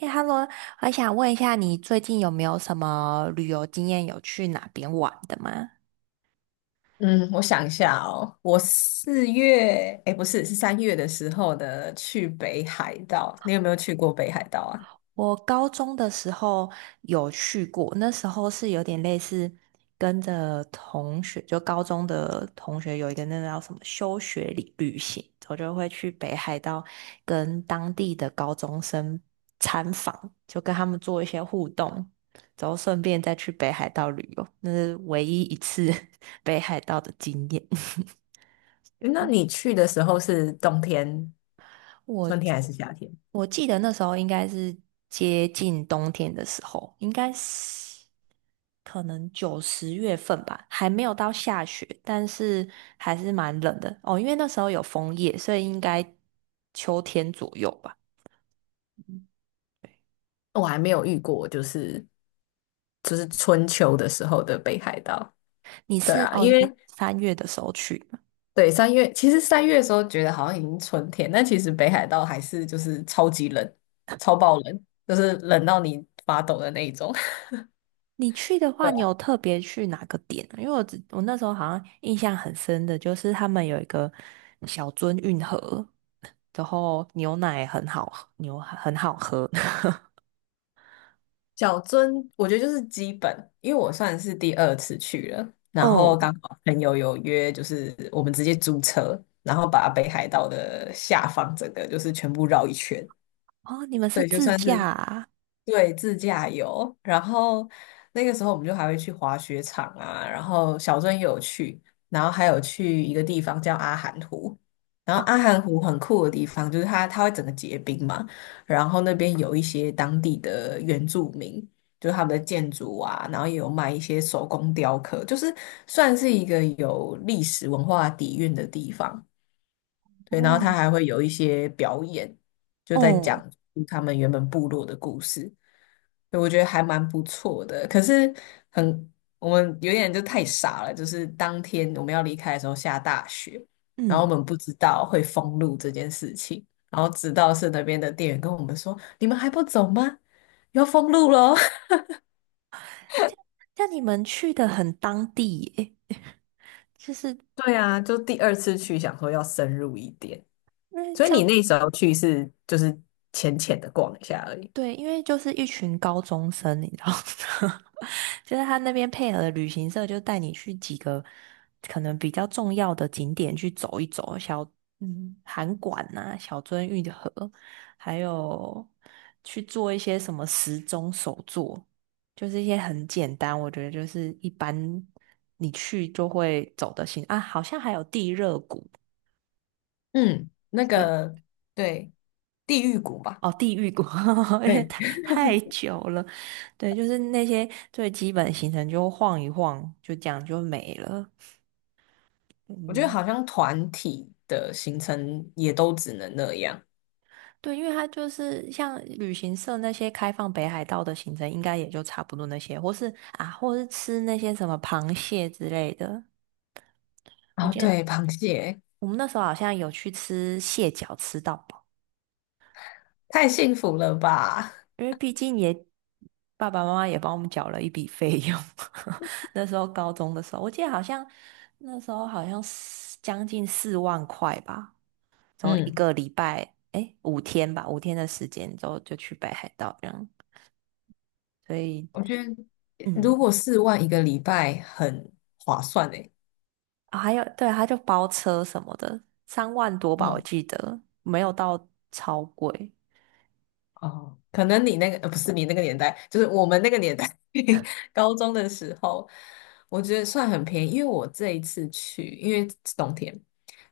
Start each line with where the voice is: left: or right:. right: 哎 h e l l o 我想问一下，你最近有没有什么旅游经验？有去哪边玩的吗？
left: 嗯，我想一下哦，我四月，哎，不是，是三月的时候的去北海道。你有没有去过北海道啊？
right: 我高中的时候有去过，那时候是有点类似跟着同学，就高中的同学有一个那个叫什么休学旅行，我就会去北海道跟当地的高中生参访，就跟他们做一些互动，然后顺便再去北海道旅游，那是唯一一次 北海道的经验。
left: 诶那你去的时候是冬天、春天
right: 我
left: 还是夏天？
right: 我记得那时候应该是接近冬天的时候，应该是可能九十月份吧，还没有到下雪，但是还是蛮冷的哦。因为那时候有枫叶，所以应该秋天左右吧。
left: 我还没有遇过，就是春秋的时候的北海道。
right: 你
left: 对
right: 是
left: 啊，因
right: 哦，
left: 为
right: 你三月的时候去，
left: 对三月，其实三月的时候觉得好像已经春天，但其实北海道还是就是超级冷，超爆冷，就是冷到你发抖的那一种。
right: 你去的话，你有特别去哪个点啊因为我那时候好像印象很深的，就是他们有一个小樽运河，然后牛奶很好喝牛很好喝。
left: 小樽，我觉得就是基本，因为我算是第二次去了，然后
right: 哦
left: 刚好朋友有约，就是我们直接租车，然后把北海道的下方整个就是全部绕一圈，
right: 哦，你们是
left: 对，就
right: 自
left: 算
right: 驾
left: 是
right: 啊？
left: 对，自驾游。然后那个时候我们就还会去滑雪场啊，然后小镇也有去，然后还有去一个地方叫阿寒湖。然后阿寒湖很酷的地方就是它会整个结冰嘛，然后那边有一些当地的原住民，就是他们的建筑啊，然后也有卖一些手工雕刻，就是算是一个有历史文化底蕴的地方。对，然后
right: 哦，
left: 他还会有一些表演，就在
right: 哦，
left: 讲述他们原本部落的故事，对，我觉得还蛮不错的。可是很，我们有点就太傻了，就是当天我们要离开的时候下大雪，然后我
right: 嗯，
left: 们不知道会封路这件事情，然后直到是那边的店员跟我们说：“你们还不走吗？要封路喽！”
right: 那你们去的很当地耶，就是
left: 对啊，就第二次去想说要深入一点，所以你那时候去是就是浅浅的逛一下而已。
right: 对，因为就是一群高中生，你知道吗，就是他那边配合的旅行社就带你去几个可能比较重要的景点去走一走，函馆呐、小樽运河，还有去做一些什么时钟手作，就是一些很简单，我觉得就是一般你去就会走的行啊，好像还有地热谷。
left: 嗯，那
right: 对。
left: 个对，地狱谷吧，
right: 哦，地狱国，因为
left: 对，
right: 太久了，对，就是那些最基本的行程就晃一晃，就这样就没了。
left: 我觉得
right: 嗯，
left: 好像团体的行程也都只能那样。
right: 对，因为它就是像旅行社那些开放北海道的行程，应该也就差不多那些，或是啊，或是吃那些什么螃蟹之类的。我
left: 哦，
right: 记得
left: 对，螃蟹
right: 我们那时候好像有去吃蟹脚，
left: 太幸福了吧？
right: 因为毕竟也爸爸妈妈也帮我们缴了一笔费用，那时候高中的时候，我记得好像那时候好像是将近四万块吧，然后一
left: 嗯，
right: 个礼拜，诶，五天吧，五天的时间之后就去北海道这样，所以
left: 我觉得
right: 嗯，
left: 如果4万一个礼拜很划算诶。
right: 啊还有对，他就包车什么的，三万多吧，我
left: 嗯
right: 记得没有到超贵，
left: 哦，可能你那个，不是你那个年代，就是我们那个年代，高中的时候，我觉得算很便宜，因为我这一次去，因为是冬天，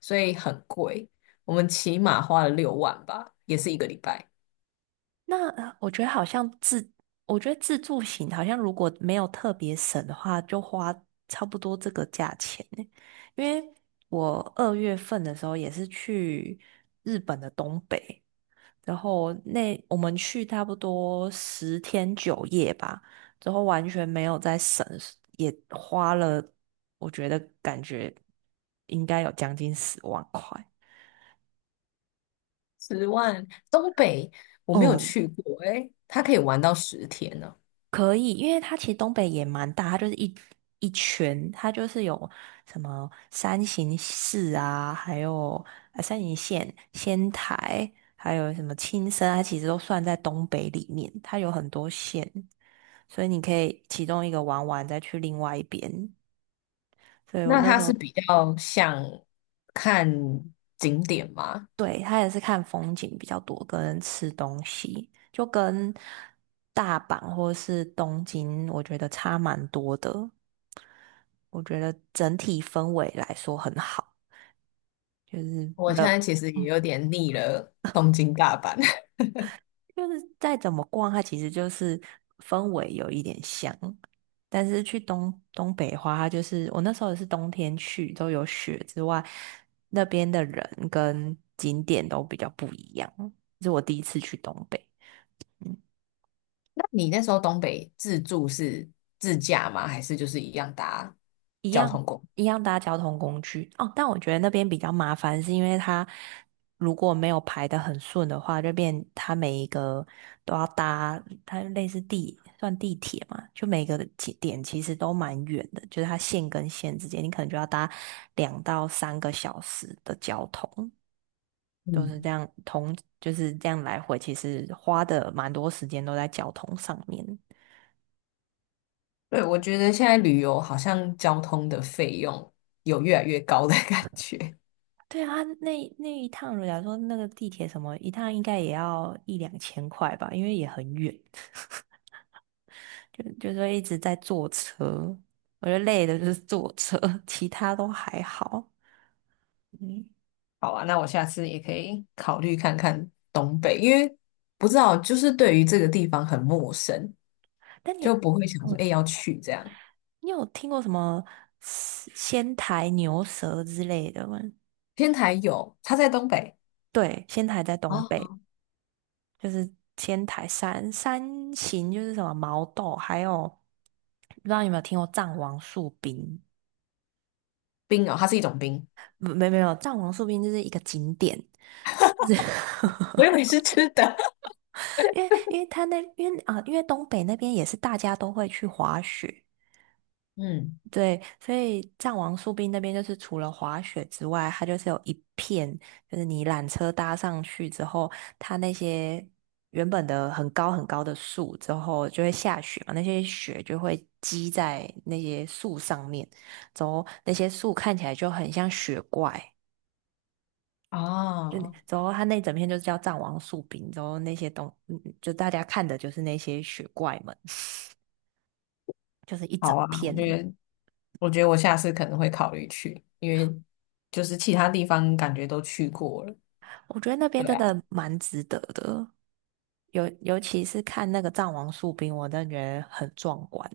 left: 所以很贵，我们起码花了6万吧，也是一个礼拜，
right: 那我觉得好像自，我觉得自助型好像如果没有特别省的话，就花差不多这个价钱呢。因为我二月份的时候也是去日本的东北，然后那我们去差不多十天九夜吧，之后完全没有在省，也花了，我觉得感觉应该有将近十万块。
left: 10万。东北我没有
right: 嗯，
left: 去过，诶，它可以玩到10天呢。
right: 可以，因为它其实东北也蛮大，它就是一圈，它就是有什么三形市啊，还有山形县、仙台，还有什么青森，它其实都算在东北里面，它有很多县，所以你可以其中一个玩完再去另外一边。所以我
left: 那
right: 那
left: 它
right: 时
left: 是
right: 候
left: 比较像看景点吗？
right: 对，他也是看风景比较多，跟吃东西，就跟大阪或是东京，我觉得差蛮多的。我觉得整体氛围来说很好，就是
left: 我现
right: 冷，
left: 在其实也有点腻了东京大阪。
right: 就是再怎么逛，它其实就是氛围有一点像，但是去东北花，它就是我那时候也是冬天去，都有雪之外，那边的人跟景点都比较不一样，这是我第一次去东北。
left: 那你那时候东北自助是自驾吗？还是就是一样搭交通工具？
right: 一样搭交通工具哦，但我觉得那边比较麻烦，是因为它如果没有排得很顺的话，就变它每一个都要搭，它类似地算地铁嘛，就每个起点其实都蛮远的，就是它线跟线之间，你可能就要搭两到三个小时的交通，都
left: 嗯，
right: 是这样同就是这样来回，其实花的蛮多时间都在交通上面。
left: 对，我觉得现在旅游好像交通的费用有越来越高的感觉。
right: 对啊，那那一趟，假如说那个地铁什么一趟，应该也要一两千块吧，因为也很远，就就说一直在坐车，我觉得累的就是坐车，其他都还好。嗯，
left: 好啊，那我下次也可以考虑看看东北，因为不知道就是对于这个地方很陌生，
right: 但你
left: 就
right: 有，
left: 不会想说
right: 嗯，
left: 哎、要去这样。
right: 你有听过什么仙台牛舌之类的吗？
left: 天台有，它在东北
right: 对，仙台在东
left: 哦，
right: 北，就是仙台山山形，就是什么毛豆，还有不知道你有没有听过藏王树冰，
left: 冰哦，它是一种冰，
right: 没有，藏王树冰就是一个景点，就是
left: 我以为 是吃的。
right: 因为因为啊、因为东北那边也是大家都会去滑雪，
left: 嗯，
right: 对，所以藏王树冰那边就是除了滑雪之外，它就是有一片，就是你缆车搭上去之后，它那些原本的很高很高的树之后就会下雪嘛，那些雪就会积在那些树上面，之后那些树看起来就很像雪怪。就
left: 哦，
right: 之后，他那整片就是叫《藏王树冰》，之后那些东，嗯就大家看的就是那些雪怪们，就是一整
left: 好啊，我觉
right: 片。
left: 得。我觉得我下次可能会考虑去，因为就是其他地方感觉都去过了。
right: 我觉得那边
left: 对
right: 真
left: 啊，
right: 的蛮值得的，尤其是看那个藏王树冰，我真的觉得很壮观。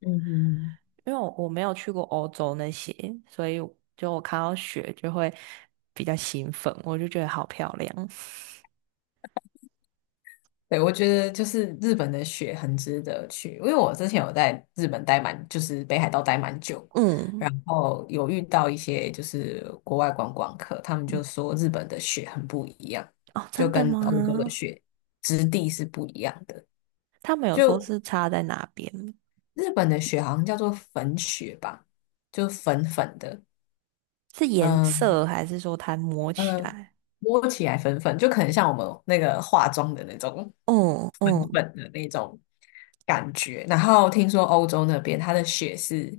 left: 嗯哼，
right: 因为我没有去过欧洲那些，所以就我看到雪就会比较兴奋，我就觉得好漂亮。
left: 对，我觉得就是日本的雪很值得去，因为我之前有在日本待蛮，就是北海道待蛮久，
right: 嗯，
left: 然后有遇到一些就是国外观光客，他们就说日本的雪很不一样，
right: 哦，
left: 就
right: 真的
left: 跟欧洲的
right: 吗？
left: 雪质地是不一样的。
right: 他们有说
left: 就
right: 是差在哪边？
left: 日本的雪好像叫做粉雪吧，就粉粉的，
right: 是颜
left: 嗯。
right: 色，还是说它摸起
left: 嗯，
right: 来？
left: 摸起来粉粉，就可能像我们那个化妆的那种
right: 哦
left: 粉
right: 哦
left: 粉的那种感觉。然后听说欧洲那边它的雪是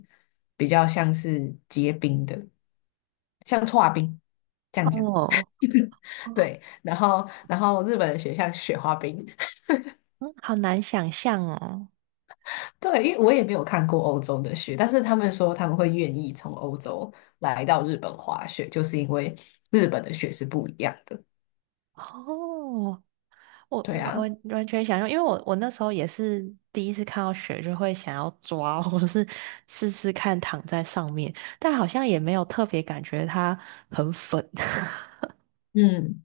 left: 比较像是结冰的，像搓冰这样讲。
right: 哦哦，
left: 对，然后日本的雪像雪花冰，
right: 嗯好难想象哦。
left: 对，因为我也没有看过欧洲的雪，但是他们说他们会愿意从欧洲来到日本滑雪，就是因为日本的雪是不一样的。
right: 哦，我
left: 对
right: 我
left: 啊，
right: 完全想象，因为我那时候也是第一次看到雪，就会想要抓，或者是试试看躺在上面，但好像也没有特别感觉它很粉。
left: 嗯。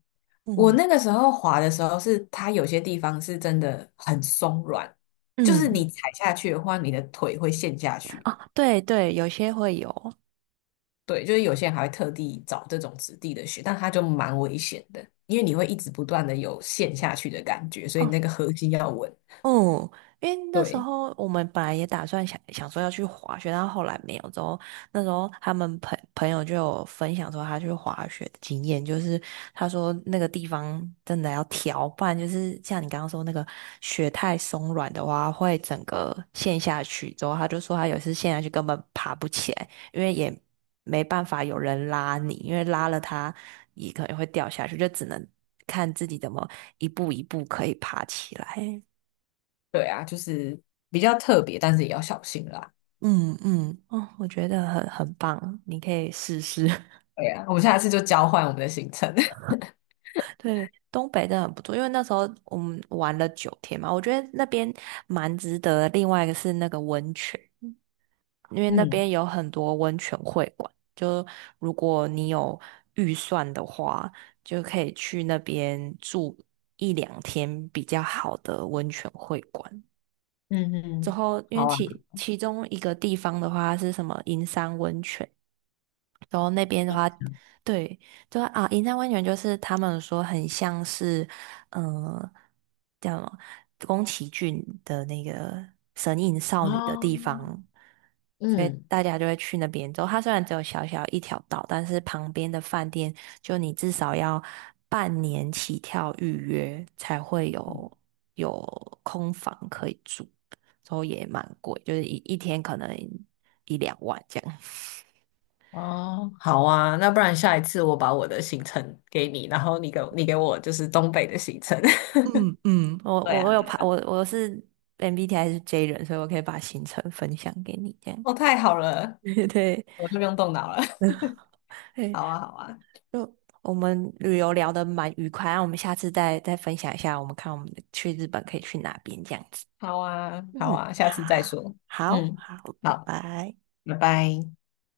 left: 我
right: 嗯
left: 那个时候滑的时候是，它有些地方是真的很松软，就是
right: 嗯，
left: 你踩下去的话，你的腿会陷下去。
right: 哦，对对，有些会有。
left: 对，就是有些人还会特地找这种质地的雪，但它就蛮危险的，因为你会一直不断的有陷下去的感觉，所以你
right: 哦，
left: 那个核心要稳。
right: 哦，因为那时
left: 对，
right: 候我们本来也打算想想说要去滑雪，但后来没有。之后那时候他们朋友就有分享说他去滑雪的经验，就是他说那个地方真的要调，不然就是像你刚刚说那个雪太松软的话，会整个陷下去。之后他就说他有一次陷下去根本爬不起来，因为也没办法有人拉你，因为拉了他也可能会掉下去，就只能看自己怎么一步一步可以爬起来。
left: 对啊，就是比较特别，但是也要小心啦。
right: 嗯嗯，哦，我觉得很棒，你可以试试。
left: 对啊，我们下次就交换我们的行程。
right: 对，东北真的很不错，因为那时候我们玩了九天嘛，我觉得那边蛮值得的另外一个是那个温泉，因为那
left: 嗯
right: 边有很多温泉会馆，就如果你有预算的话，就可以去那边住一两天比较好的温泉会馆。
left: 嗯
right: 之
left: 嗯，
right: 后，因为
left: 好啊。
right: 其中一个地方的话是什么银山温泉。然后那边的话，对，就啊，银山温泉就是他们说很像是，嗯、叫什么宫崎骏的那个神隐少女的地
left: 哦，
right: 方，所以
left: 嗯。
right: 大家就会去那边。之后它虽然只有小小一条道，但是旁边的饭店就你至少要半年起跳预约才会有有空房可以住，之后也蛮贵，就是一天可能一两万这样。
left: 哦，好啊，那不然下一次我把我的行程给你，然后你给我就是东北的行程。
right: 我
left: 对
right: 我我
left: 啊，
right: 有
left: 对
right: 排
left: 啊，
right: 我是 MBTI 是 J 人，所以我可以把行程分享给你，这样。
left: 哦，太好了，
right: 对对，
left: 我就不用动脑了。
right: 对
left: 好啊，好啊，
right: 就我们旅游聊得蛮愉快，那我们下次再分享一下，我们看我们去日本可以去哪边这样子。
left: 好啊，好
right: 嗯，
left: 啊，下次再
right: 好，
left: 说。
right: 好，
left: 嗯，
right: 好，拜
left: 好，
right: 拜。
left: 拜拜。